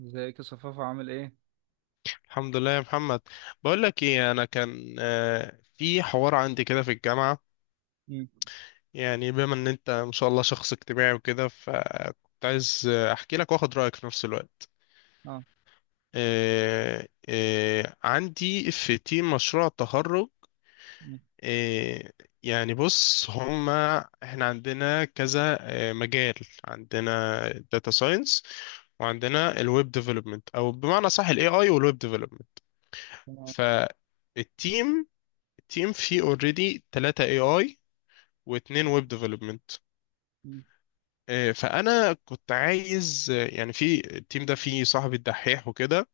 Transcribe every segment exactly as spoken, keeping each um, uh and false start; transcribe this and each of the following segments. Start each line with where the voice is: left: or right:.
right: ازيك يا صفافة، عامل ايه؟
left: الحمد لله يا محمد. بقول لك ايه، انا كان آه، في حوار عندي كده في الجامعه.
right: مم.
left: يعني بما ان انت ما شاء الله شخص اجتماعي وكده، فكنت عايز آه، احكي لك واخد رايك في نفس الوقت.
right: اه.
left: آه، آه، عندي في تيم مشروع التخرج.
right: مم.
left: آه، يعني بص، هما احنا عندنا كذا آه، مجال. عندنا داتا ساينس، وعندنا الويب ديفلوبمنت، او بمعنى صح، الاي اي والويب ديفلوبمنت.
right: تمام.
left: ف تيم فيه اوريدي ثلاثة اي اي، واتنين ويب ديفلوبمنت.
right: مم.
left: فانا كنت عايز آه، يعني في التيم ده فيه صاحبي الدحيح وكده،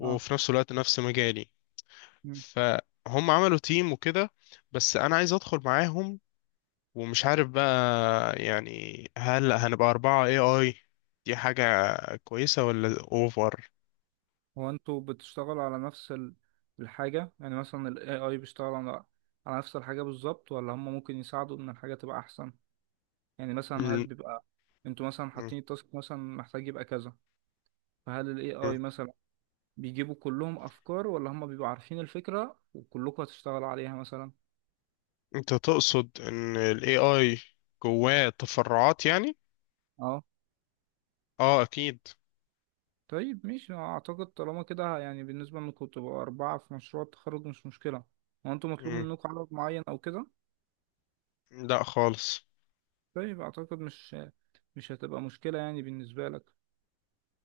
right: اه.
left: نفس الوقت نفس مجالي.
right: مم.
left: فهم عملوا تيم وكده، بس انا عايز ادخل معاهم. ومش عارف بقى يعني هل هنبقى أربعة اي اي؟ دي حاجة كويسة ولا اوفر؟
right: هو انتوا بتشتغلوا على نفس ال- الحاجة، يعني مثلا ال ايه اي بيشتغل على على نفس الحاجة بالظبط، ولا هم ممكن يساعدوا ان الحاجة تبقى احسن؟ يعني مثلا هل
left: م-
right: بيبقى انتوا مثلا
left: م-
right: حاطين التاسك مثلا محتاج يبقى كذا، فهل ال
left: م.
right: ايه اي مثلا بيجيبوا كلهم افكار، ولا هم بيبقوا عارفين الفكرة وكلكم هتشتغلوا عليها مثلا؟
left: انت تقصد ان الاي اي جواه تفرعات يعني؟ اه اكيد.
right: طيب، ماشي، أنا اعتقد طالما كده يعني بالنسبة انكم تبقوا اربعة في مشروع التخرج مش مشكلة. هو انتوا مطلوب منكم عدد معين او كده؟
left: لا خالص.
right: طيب، اعتقد مش مش هتبقى مشكلة يعني بالنسبة لك.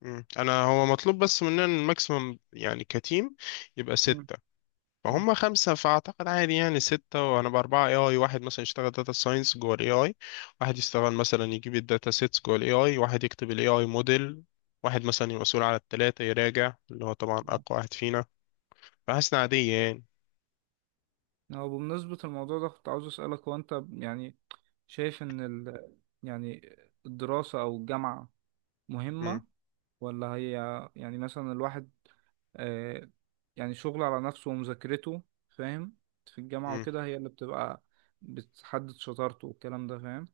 left: مم. انا هو مطلوب بس مننا الماكسيمم يعني كتيم، يبقى
right: مم.
left: ستة.
right: مم.
left: فهم خمسة، فأعتقد عادي يعني ستة. وهنبقى أربعة اي اي، واحد مثلا يشتغل داتا ساينس جوه الاي اي، واحد يشتغل مثلا يجيب الداتا سيتس جوه الاي اي، واحد يكتب الاي اي موديل، واحد مثلا يبقى مسؤول على التلاتة يراجع، اللي هو طبعا
right: آه.
left: أقوى واحد فينا. فحاسس إنها عادية يعني.
right: هو بمناسبة الموضوع ده كنت عاوز اسألك، هو انت يعني شايف ان ال... يعني الدراسة او الجامعة
left: مم.
right: مهمة، ولا هي يعني مثلا الواحد آه، يعني شغله على نفسه ومذاكرته فاهم، في الجامعة
left: مم.
right: وكده هي اللي بتبقى بتحدد شطارته والكلام ده فاهم؟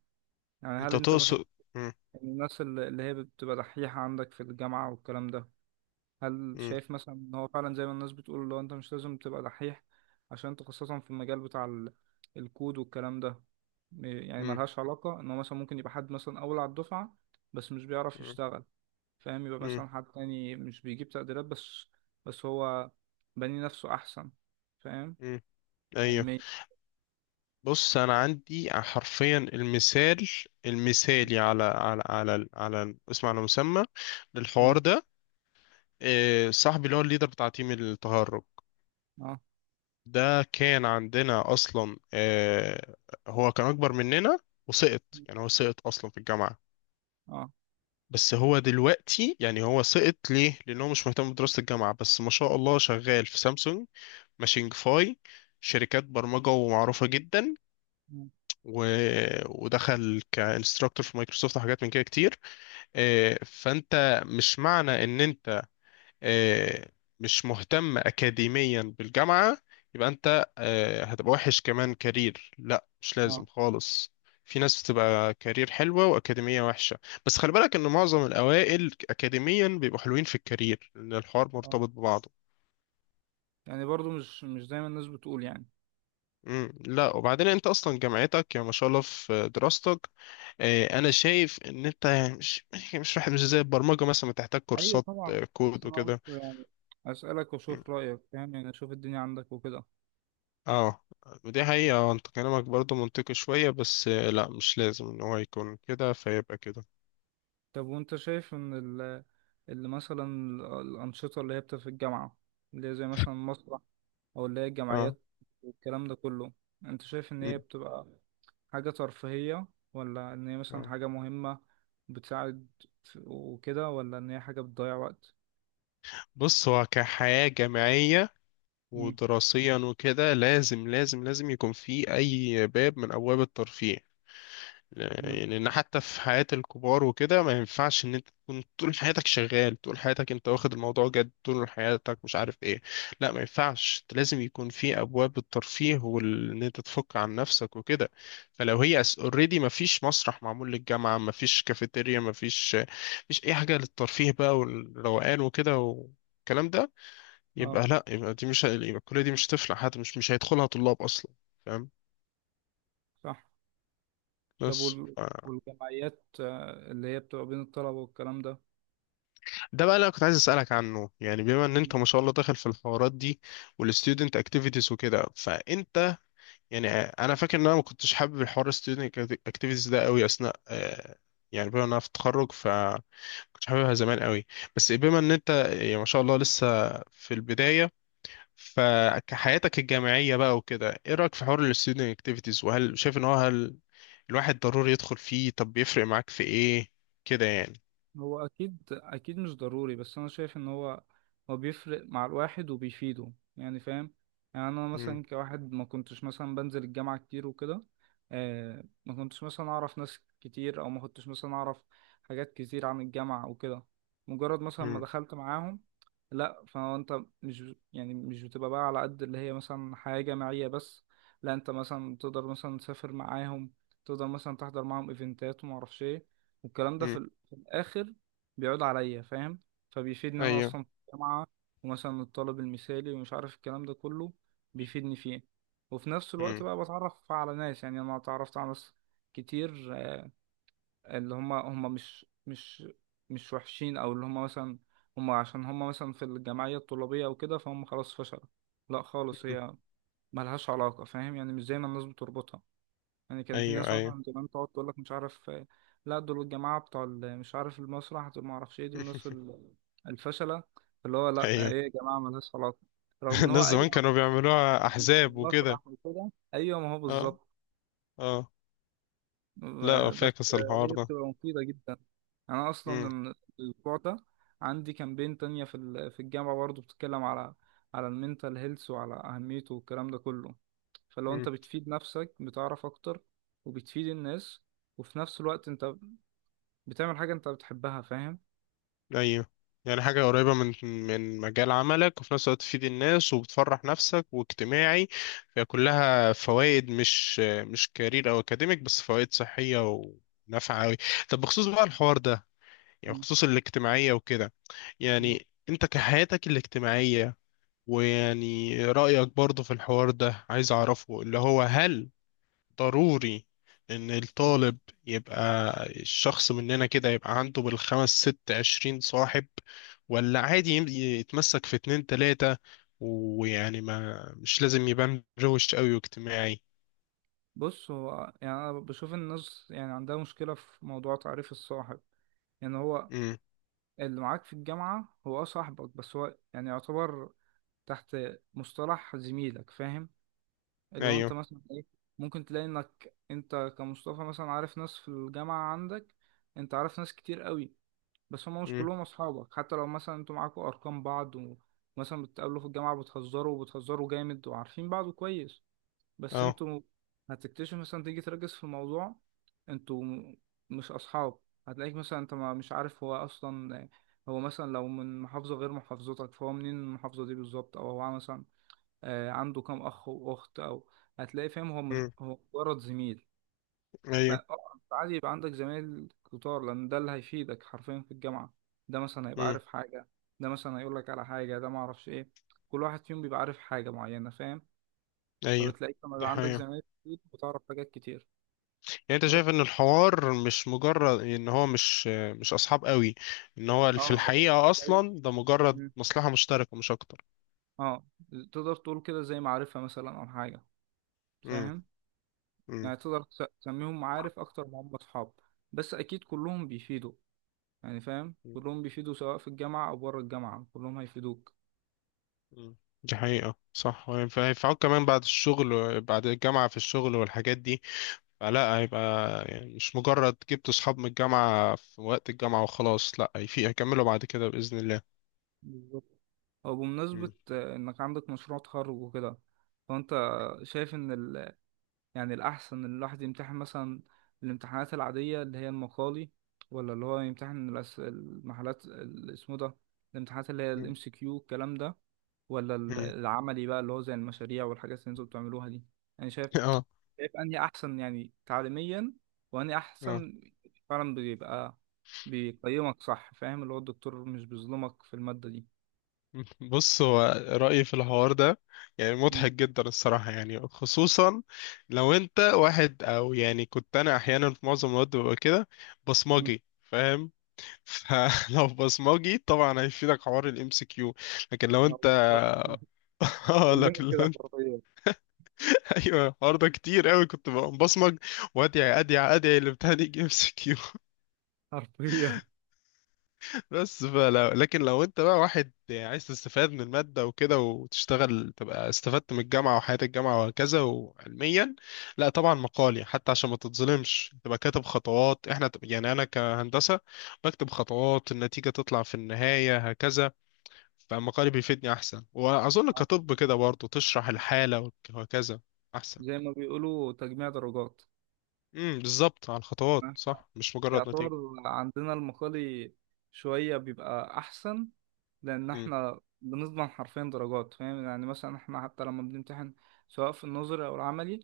right: يعني هل
left: أنت
right: انت مثلا
left: تقصد. مم.
right: الناس اللي اللي هي بتبقى دحيحة عندك في الجامعة والكلام ده، هل
left: مم.
right: شايف مثلا ان هو فعلا زي ما الناس بتقول، لو انت مش لازم تبقى دحيح عشان انت خاصة في المجال بتاع ال- الكود والكلام ده، م- يعني
left: مم.
right: ملهاش علاقة، ان هو مثلا ممكن يبقى حد مثلا اول على الدفعة بس مش بيعرف
left: مم.
right: يشتغل فاهم، يبقى
left: مم.
right: مثلا حد تاني مش بيجيب تقديرات بس بس هو بني نفسه أحسن فاهم،
left: مم. أيوه.
right: علميا.
left: بص، انا عندي حرفيا المثال المثالي على على على على اسم على مسمى
right: مم.
left: للحوار ده. آه، صاحبي اللي هو الليدر بتاع تيم التهرج،
right: اه،
left: ده كان عندنا اصلا. آه، هو كان اكبر مننا وسقط، يعني هو سقط اصلا في الجامعة.
right: اه.
left: بس هو دلوقتي، يعني هو سقط ليه؟ لانه مش مهتم بدراسة الجامعة، بس ما شاء الله شغال في سامسونج، ماشينج فاي، شركات برمجة ومعروفة جدا.
right: مم.
left: و... ودخل كانستراكتور في مايكروسوفت وحاجات من كده كتير. آه، فانت مش معنى ان انت آه، مش مهتم اكاديميا بالجامعه، يبقى انت آه، هتبقى وحش كمان كارير. لا، مش
right: اه،
left: لازم خالص. في ناس بتبقى كارير حلوه واكاديميه وحشه، بس خلي بالك ان معظم الاوائل اكاديميا بيبقوا حلوين في الكارير، لان الحوار
right: اه،
left: مرتبط ببعضه.
right: يعني برضو مش مش دايما الناس بتقول يعني.
left: مم، لا، وبعدين انت اصلا جامعتك يا ما شاء الله في دراستك. آه، انا شايف ان انت يعني مش مش واحد، مش زي البرمجه مثلا بتحتاج
right: أيوة،
left: كورسات
right: طبعا،
left: آه،
right: بس
left: كود
right: أنا قلت
left: وكده.
right: يعني أسألك وأشوف رأيك، فاهم، يعني أشوف الدنيا عندك وكده.
left: اه، ودي حقيقه. آه، انت كلامك برضو منطقي شويه، بس آه، لا مش لازم ان هو يكون كده فيبقى كده.
right: طب وأنت شايف إن ال اللي مثلا ال- الأنشطة اللي هي بتبقى في الجامعة، اللي هي زي مثلا مسرح أو اللي هي
left: اه.
right: الجمعيات والكلام ده كله، أنت شايف إن هي
left: مم.
right: بتبقى حاجة ترفيهية، ولا إن هي مثلا
left: اه،
right: حاجة مهمة بتساعد وكده، ولا إن هي حاجة بتضيع وقت؟
left: بص هو كحياه جامعيه
right: مم.
left: ودراسيا وكده، لازم لازم لازم يكون في اي باب من ابواب الترفيه.
right: مم.
left: يعني ان حتى في حياة الكبار وكده، ما ينفعش ان انت تكون طول حياتك شغال، طول حياتك انت واخد الموضوع جد، طول حياتك مش عارف ايه. لا، ما ينفعش. انت لازم يكون في ابواب الترفيه وان انت تفك عن نفسك وكده. فلو هي اوريدي ما فيش مسرح معمول للجامعة، ما فيش كافيتيريا، ما فيش مش اي حاجة للترفيه بقى والروقان وكده والكلام ده،
right: اه،
left: يبقى لا، يبقى دي مش، يبقى الكلية دي مش هتفلح. حتى مش مش هيدخلها طلاب اصلا. فاهم.
right: صح. طب
left: بس
right: وال- والجمعيات آه، اللي هي بتبقى بين الطلبة والكلام ده،
left: ده بقى اللي انا كنت عايز اسالك عنه. يعني بما ان انت ما شاء الله داخل في الحوارات دي والستودنت اكتيفيتيز وكده، فانت يعني، انا فاكر ان انا ما كنتش حابب الحوار الستودنت اكتيفيتيز ده قوي اثناء آه، يعني بما ان انا في التخرج، ف كنتش حاببها زمان قوي. بس بما ان انت يعني ما شاء الله لسه في البدايه، فكحياتك الجامعيه بقى وكده، ايه رايك في حوار الستودنت اكتيفيتيز؟ وهل شايف ان هو، هل الواحد ضروري يدخل فيه؟ طب بيفرق معاك في ايه كده يعني؟
right: هو اكيد اكيد مش ضروري، بس انا شايف ان هو هو بيفرق مع الواحد وبيفيده يعني فاهم. يعني انا
left: امم.
right: مثلا كواحد ما كنتش مثلا بنزل الجامعة كتير وكده، آه ما كنتش مثلا اعرف ناس كتير، او ما كنتش مثلا اعرف حاجات كتير عن الجامعة وكده، مجرد مثلا ما
left: امم.
right: دخلت معاهم، لا، فانت مش يعني مش بتبقى بقى على قد اللي هي مثلا حياة جامعية بس، لا، انت مثلا تقدر مثلا تسافر معاهم، تقدر مثلا تحضر معاهم ايفنتات وما اعرفش ايه والكلام ده
left: امم،
right: في اخر بيعود عليا فاهم، فبيفيد ان انا
left: ايوه.
right: اصلا في الجامعه، ومثلا الطالب المثالي ومش عارف الكلام ده كله بيفيدني فيه، وفي نفس الوقت
left: مم.
right: بقى بتعرف على ناس، يعني انا اتعرفت على ناس كتير، آه، اللي هم هم مش مش مش وحشين، او اللي هم مثلا هم عشان هم مثلا في الجمعيه الطلابيه او كده، فهم خلاص فشلوا، لا خالص، هي ملهاش علاقه فاهم، يعني مش زي ما الناس بتربطها، يعني كان في
left: ايوه،
right: ناس
left: ايوه.
right: مثلا زمان تقعد تقول لك مش عارف آه، لا، دول الجماعة بتوع ال- مش عارف المسرح دول ما اعرفش ايه، دول الناس ال- الفشلة، اللي هو لا، آه،
left: ايوه.
right: ايه يا جماعة ملهاش علاقة، رغم ان هو
left: الناس زمان
right: ايوه
left: كانوا بيعملوها
right: مش في
left: احزاب وكده.
right: المسرح وكده، ايوه، ما هو
left: اه.
right: بالظبط.
left: اه. لا،
right: آه، بس
left: فاكس
right: آه،
left: الحوار
right: هي
left: ده.
right: بتبقى مفيدة جدا، انا اصلا
left: امم.
right: من الاسبوع ده عندي كامبين تانية في ال- في الجامعة برضه بتتكلم على على المينتال هيلث وعلى اهميته والكلام ده كله، فلو
left: امم.
right: انت بتفيد نفسك بتعرف اكتر وبتفيد الناس وفي نفس الوقت انت بتعمل حاجة انت بتحبها فاهم.
left: ايوه، يعني حاجة قريبة من من مجال عملك، وفي نفس الوقت تفيد الناس وبتفرح نفسك واجتماعي. فهي كلها فوائد، مش مش كارير او اكاديميك بس، فوائد صحية ونافعة أوي. طب بخصوص بقى الحوار ده، يعني
right: مم.
left: بخصوص الاجتماعية وكده،
right: مم.
left: يعني انت كحياتك الاجتماعية، ويعني رأيك برضو في الحوار ده عايز أعرفه، اللي هو هل ضروري إن
right: مم.
left: الطالب يبقى الشخص مننا كده يبقى عنده بالخمس ست عشرين صاحب، ولا عادي يم- يتمسك في اتنين تلاتة؟ ويعني ما مش لازم يبان روش قوي واجتماعي.
right: بص هو يعني انا بشوف الناس يعني عندها مشكلة في موضوع تعريف الصاحب، يعني هو
left: امم.
right: اللي معاك في الجامعة هو، اه، صاحبك، بس هو يعني يعتبر تحت مصطلح زميلك فاهم، اللي هو انت
left: ايوه.
right: مثلا ايه، ممكن تلاقي انك انت كمصطفى مثلا عارف ناس في الجامعة عندك، انت عارف ناس كتير قوي، بس هم مش
left: امم.
right: كلهم اصحابك، حتى لو مثلا انتوا معاكوا ارقام بعض ومثلا بتقابلوا في الجامعة بتهزروا وبتهزروا جامد وعارفين بعض كويس، بس
left: اه.
right: انتوا هتكتشف مثلا تيجي تركز في موضوع، انتوا م- مش اصحاب، هتلاقيك مثلا انت ما مش عارف هو اصلا، هو مثلا لو من محافظة غير محافظتك فهو منين، المحافظة دي بالظبط او هو مثلا آه، عنده كام اخ واخت او هتلاقي فاهم، هو مش
left: امم.
right: هو مجرد زميل.
left: ايوه.
right: فعادي يبقى عندك زمايل كتار، لان ده اللي هيفيدك حرفيا في الجامعة، ده مثلا هيبقى
left: امم.
right: عارف حاجة، ده مثلا هيقولك على حاجة، ده معرفش ايه، كل واحد فيهم بيبقى عارف حاجة معينة فاهم،
left: ايوه،
right: فبتلاقيك لما
left: دي
right: يبقى عندك
left: حقيقة.
right: زمايل كتير بتعرف حاجات كتير.
left: يعني انت
right: بس
left: شايف ان الحوار مش مجرد ان هو مش مش اصحاب قوي، ان هو
right: اه
left: في
right: هو
left: الحقيقة
right: زي-
left: اصلا ده مجرد
right: مم.
left: مصلحة مشتركة مش اكتر.
right: اه، تقدر تقول كده زي معرفة مثلا أو حاجة
left: امم.
right: فاهم،
left: امم.
right: يعني تقدر تس- تسميهم معارف أكتر ما هم أصحاب، بس أكيد كلهم بيفيدوا يعني فاهم،
left: امم.
right: كلهم بيفيدوا سواء في الجامعة أو بره الجامعة كلهم هيفيدوك.
left: إمم. دي حقيقة صح، هينفعوك كمان بعد الشغل و- بعد الجامعة في الشغل والحاجات دي. فلا هيبقى يعني مش مجرد جبت صحاب من الجامعة في وقت الجامعة وخلاص، لا، في هيكملوا بعد كده بإذن الله.
right: بالظبط. أو بمناسبة
left: امم.
right: آه، إنك عندك مشروع تخرج وكده، فأنت شايف إن ال- يعني الأحسن إن الواحد يمتحن مثلا الامتحانات العادية اللي هي المقالي، ولا اللي هو يمتحن الأس... المحالات ال- اسمه ده، الامتحانات اللي هي
left: امم.
right: الام سي كيو الكلام ده، ولا ال-
left: امم.
right: العملي بقى اللي هو زي المشاريع والحاجات اللي انتوا بتعملوها دي، يعني شايف،
left: اه.
right: شايف أنهي أحسن يعني تعليميا، وأنهي
left: اه.
right: أحسن فعلا بيبقى بيقيمك صح فاهم، اللي هو الدكتور مش بيظلمك في المادة دي.
left: بص هو، رأيي في الحوار ده، يعني
right: مم.
left: مضحك جدا الصراحة، يعني خصوصا لو انت واحد، او يعني كنت انا احيانا في معظم الوقت ببقى كده
right: مم.
left: بصمجي فاهم. فلو بصمجي طبعا هيفيدك حوار الام سي كيو. لكن لو
right: آه،
left: انت
right: بالظبط.
left: اه،
right: كلنا
left: لكن لو
right: كده
left: انت
right: حرفيا،
left: ايوه، الحوار ده كتير قوي كنت ببقى بصمج، وادعي ادعي ادعي الامتحان يجي ام سي كيو.
right: حرفيا
left: بس فلو، لكن لو انت بقى واحد عايز تستفاد من المادة وكده وتشتغل، تبقى استفدت من الجامعة وحياة الجامعة وهكذا. وعلميا لا طبعا مقالي، حتى عشان ما تتظلمش تبقى كاتب خطوات. احنا يعني، انا كهندسة بكتب خطوات النتيجة تطلع في النهاية هكذا، فمقالي بيفيدني احسن. واظن كطب كده برضه تشرح الحالة وك- وهكذا، احسن.
right: زي ما بيقولوا تجميع درجات،
left: امم، بالظبط، على الخطوات
right: احنا
left: صح، مش مجرد
right: يعتبر
left: نتيجة.
right: عندنا المقالي شوية بيبقى أحسن، لأن
left: امم.
right: احنا بنضمن حرفيا درجات فاهم، يعني مثلا احنا حتى لما بنمتحن سواء في النظري أو العملي،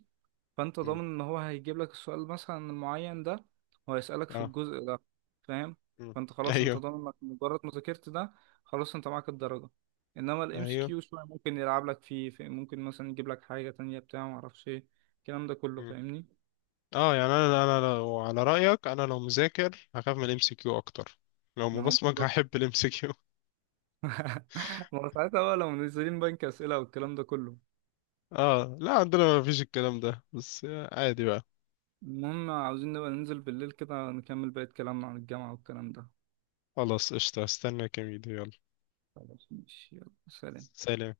right: فأنت ضامن
left: امم.
right: إن هو هيجيب لك السؤال مثلا المعين ده وهيسألك في
left: اه.
right: الجزء ده فاهم،
left: امم.
right: فأنت خلاص أنت
left: ايوه.
right: ضامن إنك مجرد ما ذاكرت ده، خلاص أنت معاك الدرجة، إنما ال
left: ايوه.
right: ام سي كيو شوية ممكن يلعب لك فيه، في- ممكن مثلا يجيب لك حاجة تانية بتاع معرفش إيه الكلام ده كله
left: امم.
right: فاهمني؟
left: اه، يعني انا انا لو على رايك، انا لو مذاكر هخاف من الام سي كيو اكتر، لو
right: إن
left: مبصمج
right: هو
left: هحب الام سي كيو.
right: ما هو ساعتها بقى لو منزلين بنك أسئلة والكلام ده كله.
left: اه. لا عندنا ما فيش الكلام ده، بس عادي بقى.
right: المهم عاوزين نبقى ننزل بالليل كده نكمل بقية كلامنا عن الجامعة والكلام ده.
left: خلاص قشطه، استنى كام فيديو، يلا.
right: خلاص، ماشي، يلا، سلام.
left: سلام.